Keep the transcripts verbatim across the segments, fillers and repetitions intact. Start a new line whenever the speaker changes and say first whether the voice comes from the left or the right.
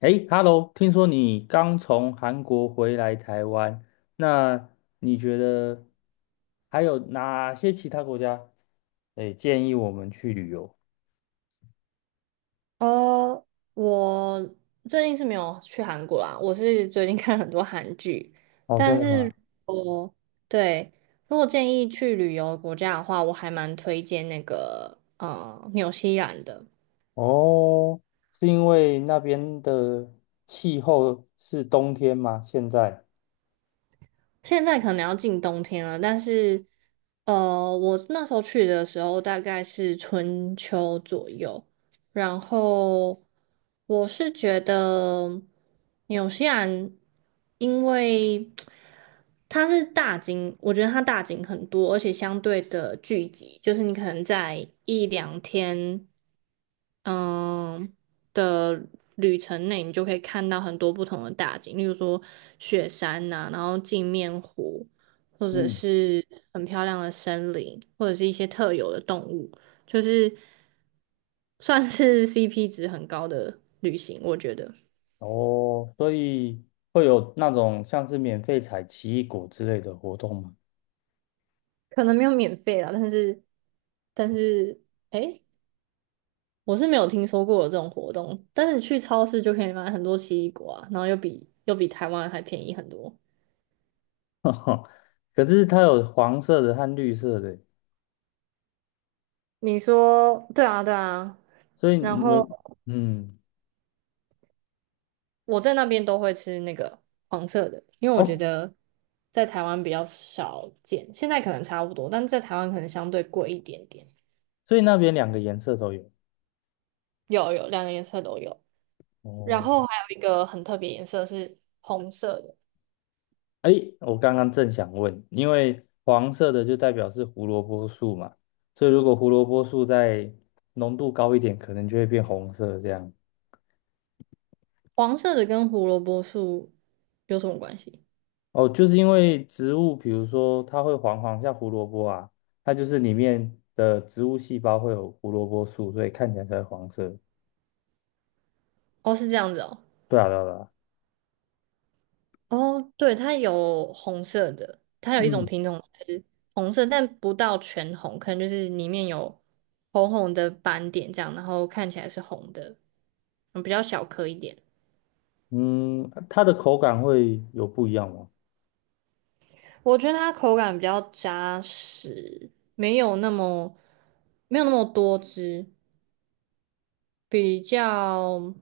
left: 诶， h e l l o， 听说你刚从韩国回来台湾，那你觉得还有哪些其他国家，诶，建议我们去旅游？
right: 哦，我最近是没有去韩国啦，我是最近 看很多韩剧。
left: 哦，真
right: 但
left: 的
right: 是
left: 吗？
right: 我对，如果建议去旅游的国家的话，我还蛮推荐那个呃纽西兰的。
left: 哦，是因为那边的气候是冬天吗？现在？
right: 现在可能要进冬天了，但是，呃，我那时候去的时候大概是春秋左右。然后我是觉得纽西兰，因为它是大景，我觉得它大景很多，而且相对的聚集，就是你可能在一两天。嗯的旅程内，你就可以看到很多不同的大景，例如说雪山呐、然后镜面湖，或者
left: 嗯。
right: 是很漂亮的森林，或者是一些特有的动物，就是算是 C P 值很高的旅行，我觉得。
left: 哦，所以会有那种像是免费采奇异果之类的活动吗？
right: 可能没有免费啦，但是但是诶，我是没有听说过有这种活动，但是你去超市就可以买很多奇异果啊，然后又比又比台湾还便宜很多。
left: 可是它有黄色的和绿色的，
right: 你说对啊，对啊。
left: 所以
right: 然
left: 你有，
right: 后
left: 嗯。
right: 我在那边都会吃那个黄色的，因为我觉
left: 哦。
right: 得在台湾比较少见，现在可能差不多，但是在台湾可能相对贵一点点。
left: 所以那边两个颜色都有。
right: 有有，两个颜色都有。然
left: 哦，
right: 后还有一个很特别颜色是红色的。
left: 哎，我刚刚正想问，因为黄色的就代表是胡萝卜素嘛，所以如果胡萝卜素再浓度高一点，可能就会变红色这样。
right: 黄色的跟胡萝卜素有什么关系？
left: 哦，就是因为植物，比如说它会黄黄，像胡萝卜啊，它就是里面的植物细胞会有胡萝卜素，所以看起来才会黄色。
right: 哦，是这样子哦。
left: 对啊，对啊，对啊。
right: 哦，对，它有红色的，它有一种
left: 嗯，
right: 品种是红色，但不到全红，可能就是里面有红红的斑点这样，然后看起来是红的，嗯，比较小颗一点。
left: 嗯，它的口感会有不一样吗？
right: 我觉得它口感比较扎实，没有那么没有那么多汁，比较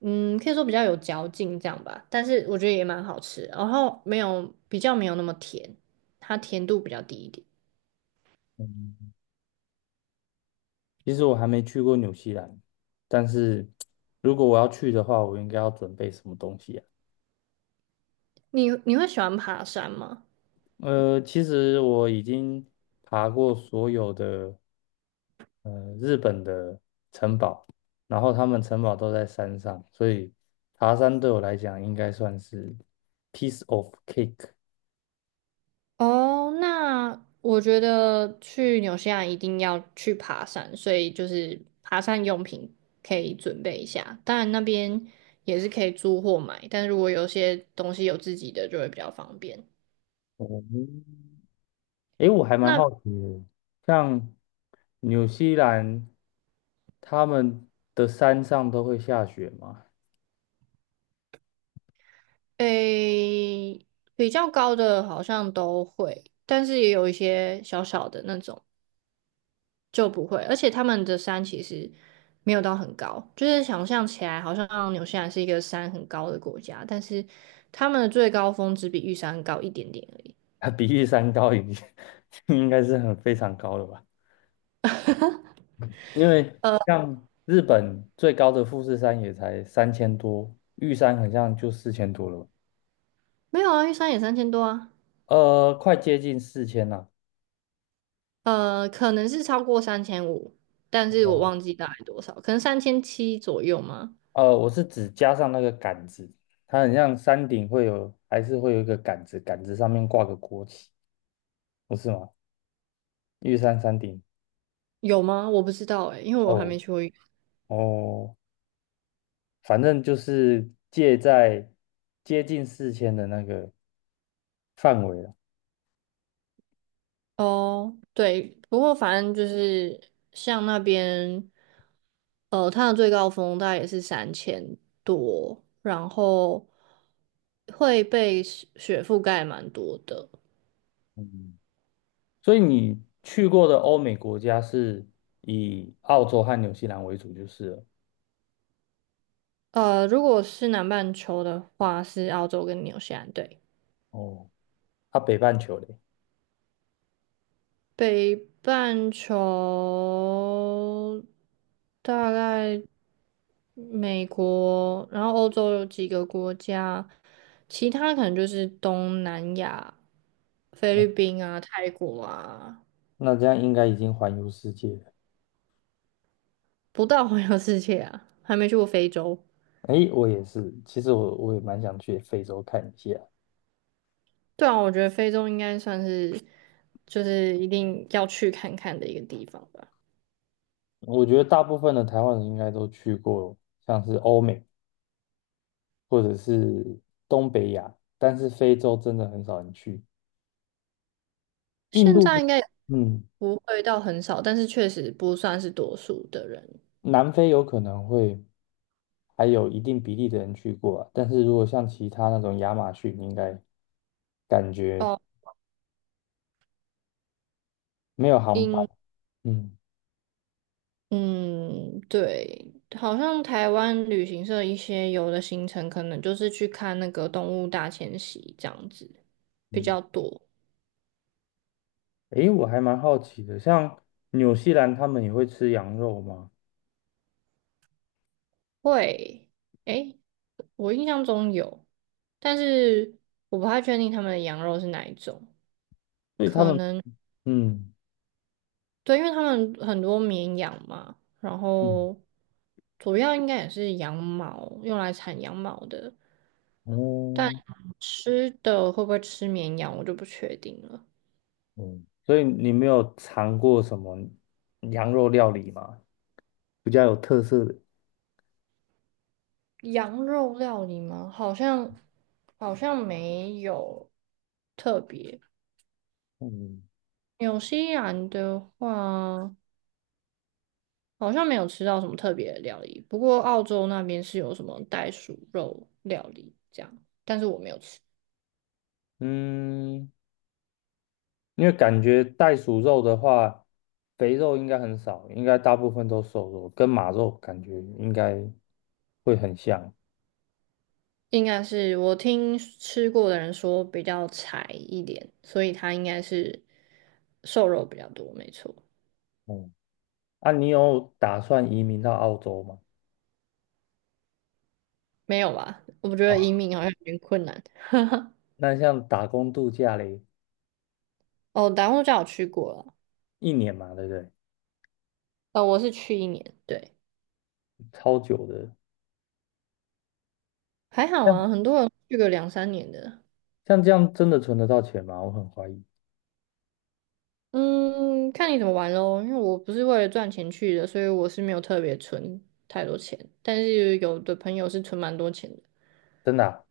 right: 嗯，可以说比较有嚼劲这样吧。但是我觉得也蛮好吃，然后没有比较没有那么甜，它甜度比较低一点。
left: 嗯其实我还没去过纽西兰，但是如果我要去的话，我应该要准备什么东西啊？
right: 你你会喜欢爬山吗？
left: 呃，其实我已经爬过所有的呃日本的城堡，然后他们城堡都在山上，所以爬山对我来讲应该算是 piece of cake。
right: 哦，那我觉得去纽西兰一定要去爬山，所以就是爬山用品可以准备一下。当然那边也是可以租或买，但是如果有些东西有自己的就会比较方便。
left: 哦，诶，我还蛮
right: 那
left: 好奇的，像纽西兰他们的山上都会下雪吗？
right: 诶，比较高的好像都会，但是也有一些小小的那种。就不会，而且他们的山其实没有到很高，就是想象起来好像纽西兰是一个山很高的国家，但是他们的最高峰只比玉山高一点点而已。
left: 它比玉山高已经 应该是很非常高了吧？因为像日本最高的富士山也才三千多，玉山好像就四千多了吧？
right: 没有啊，玉山也三千多啊。
left: 呃，快接近四千了。
right: 呃，可能是超过三千五，但是我
left: 哦，
right: 忘记大概多少，可能三千七左右吗？
left: 呃，我是指加上那个杆子，它很像山顶会有，还是会有一个杆子，杆子上面挂个国旗，不是吗？玉山山顶。
right: 有吗？我不知道哎，因为我还
left: 哦。
right: 没去过。
left: 哦，反正就是介在接近四千的那个范围了。
right: 哦，对，不过反正就是像那边，呃，它的最高峰大概也是三千多，然后会被雪雪覆盖蛮多的。
left: 嗯。所以你去过的欧美国家是以澳洲和纽西兰为主就是了。
right: 呃，如果是南半球的话，是澳洲跟纽西兰，对。
left: 哦，它北半球嘞。
right: 北半球大概美国，然后欧洲有几个国家，其他可能就是东南亚、菲
left: 哦，
right: 律宾啊、泰国啊。
left: 那这样应该已经环游世界了。
right: 不到环游世界啊，还没去过非洲。
left: 诶，我也是，其实我我也蛮想去非洲看一下。
right: 对啊，我觉得非洲应该算是就是一定要去看看的一个地方吧。
left: 我觉得大部分的台湾人应该都去过，像是欧美或者是东北亚，但是非洲真的很少人去。印
right: 现
left: 度，
right: 在应该也
left: 嗯，
right: 不会到很少，但是确实不算是多数的人。
left: 南非有可能会，还有一定比例的人去过啊，但是如果像其他那种亚马逊，应该感觉
right: 哦，
left: 没有航班。
right: 英
left: 嗯。
right: 嗯，对，好像台湾旅行社一些有的行程可能就是去看那个动物大迁徙这样子比
left: 嗯，
right: 较多。
left: 诶，我还蛮好奇的，像纽西兰他们也会吃羊肉吗？
right: 会，诶，我印象中有，但是我不太确定他们的羊肉是哪一种。
left: 所以他们，嗯。
right: 对，因为他们很多绵羊嘛，然
left: 嗯。
right: 后主要应该也是羊毛，用来产羊毛的。
left: 哦。
right: 吃的会不会吃绵羊，我就不确定了。
left: 嗯，所以你没有尝过什么羊肉料理吗？比较有特色的。
right: 羊肉料理吗？好像好像没有特别。
left: 嗯。
right: 纽西兰的话，好像没有吃到什么特别的料理。不过澳洲那边是有什么袋鼠肉料理这样，但是我没有吃。
left: 嗯。因为感觉袋鼠肉的话，肥肉应该很少，应该大部分都瘦肉，跟马肉感觉应该会很像。
right: 应该是我听吃过的人说比较柴一点，所以它应该是瘦肉比较多，没错。
left: 嗯，啊，你有打算移民到澳洲吗？
right: 没有吧？我觉得
left: 啊，
right: 移民好像有点困难。
left: 那像打工度假嘞，
right: 哦，达悟家我去过了。
left: 一年嘛，对不对？
right: 呃，我是去一年，对。
left: 超久的，
right: 还好啊，很
left: 像
right: 多人去个两三年的。
left: 像这样真的存得到钱吗？我很怀疑，
right: 嗯，看你怎么玩咯。因为我不是为了赚钱去的，所以我是没有特别存太多钱。但是有的朋友是存蛮多钱的。
left: 真的啊，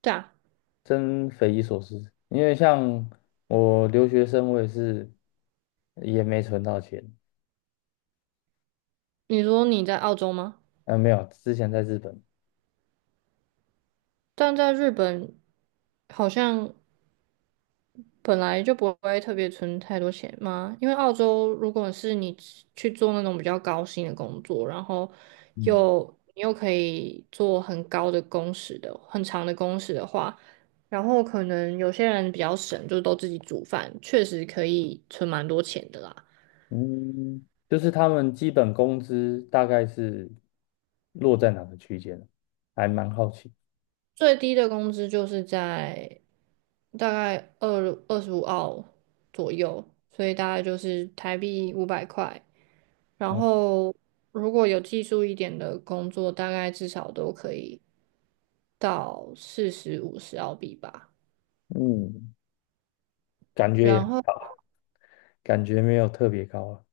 right: 对啊，
left: 真匪夷所思。因为像我留学生，我也是也没存到钱，
right: 你说你在澳洲吗？
left: 嗯、没有，之前在日本。
right: 但在日本好像本来就不会特别存太多钱嘛，因为澳洲如果是你去做那种比较高薪的工作，然后
left: 嗯。
right: 又你又可以做很高的工时的很长的工时的话，然后可能有些人比较省，就都自己煮饭，确实可以存蛮多钱的啦。
left: 嗯，就是他们基本工资大概是落在哪个区间呢？还蛮好奇。
right: 最低的工资就是在大概二二十五澳左右，所以大概就是台币五百块。然
left: 哦，
right: 后如果有技术一点的工作，大概至少都可以到四十五十澳币吧。
left: 嗯，感觉
right: 然
left: 也
right: 后
left: 感觉没有特别高啊。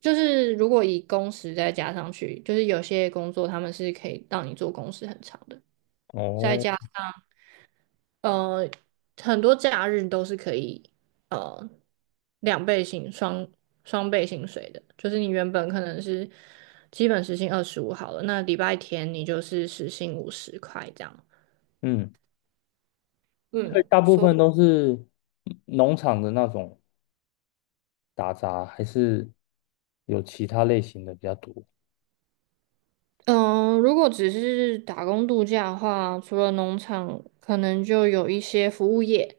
right: 就是如果以工时再加上去，就是有些工作他们是可以让你做工时很长的，再
left: 哦，
right: 加呃很多假日都是可以呃两倍薪双双倍薪水的，就是你原本可能是基本时薪二十五好了，那礼拜天你就是时薪五十块这样。
left: 嗯，所以
right: 嗯。
left: 大部分都是农场的那种打杂，还是有其他类型的比较多。
right: 嗯，如果只是打工度假的话，除了农场，可能就有一些服务业，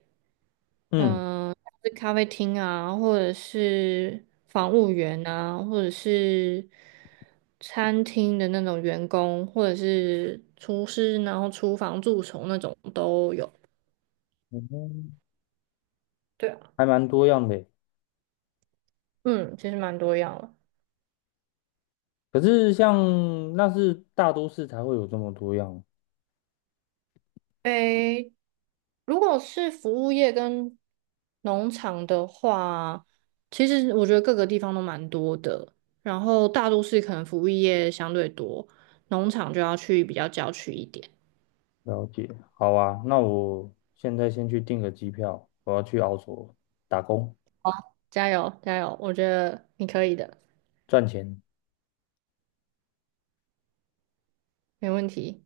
left: 嗯，
right: 嗯，像是咖啡厅啊，或者是房务员啊，或者是餐厅的那种员工，或者是厨师，然后厨房蛀虫那种都有。
left: 嗯，
right: 对啊，
left: 还蛮多样的耶。
right: 嗯，其实蛮多样了。
left: 可是像那是大都市才会有这么多样，
right: 诶，如果是服务业跟农场的话，其实我觉得各个地方都蛮多的。然后大都市可能服务业相对多，农场就要去比较郊区一点。
left: 了解，好啊，那我现在先去订个机票，我要去澳洲打工
right: 加油，加油！我觉得你可以的，
left: 赚钱。
right: 没问题。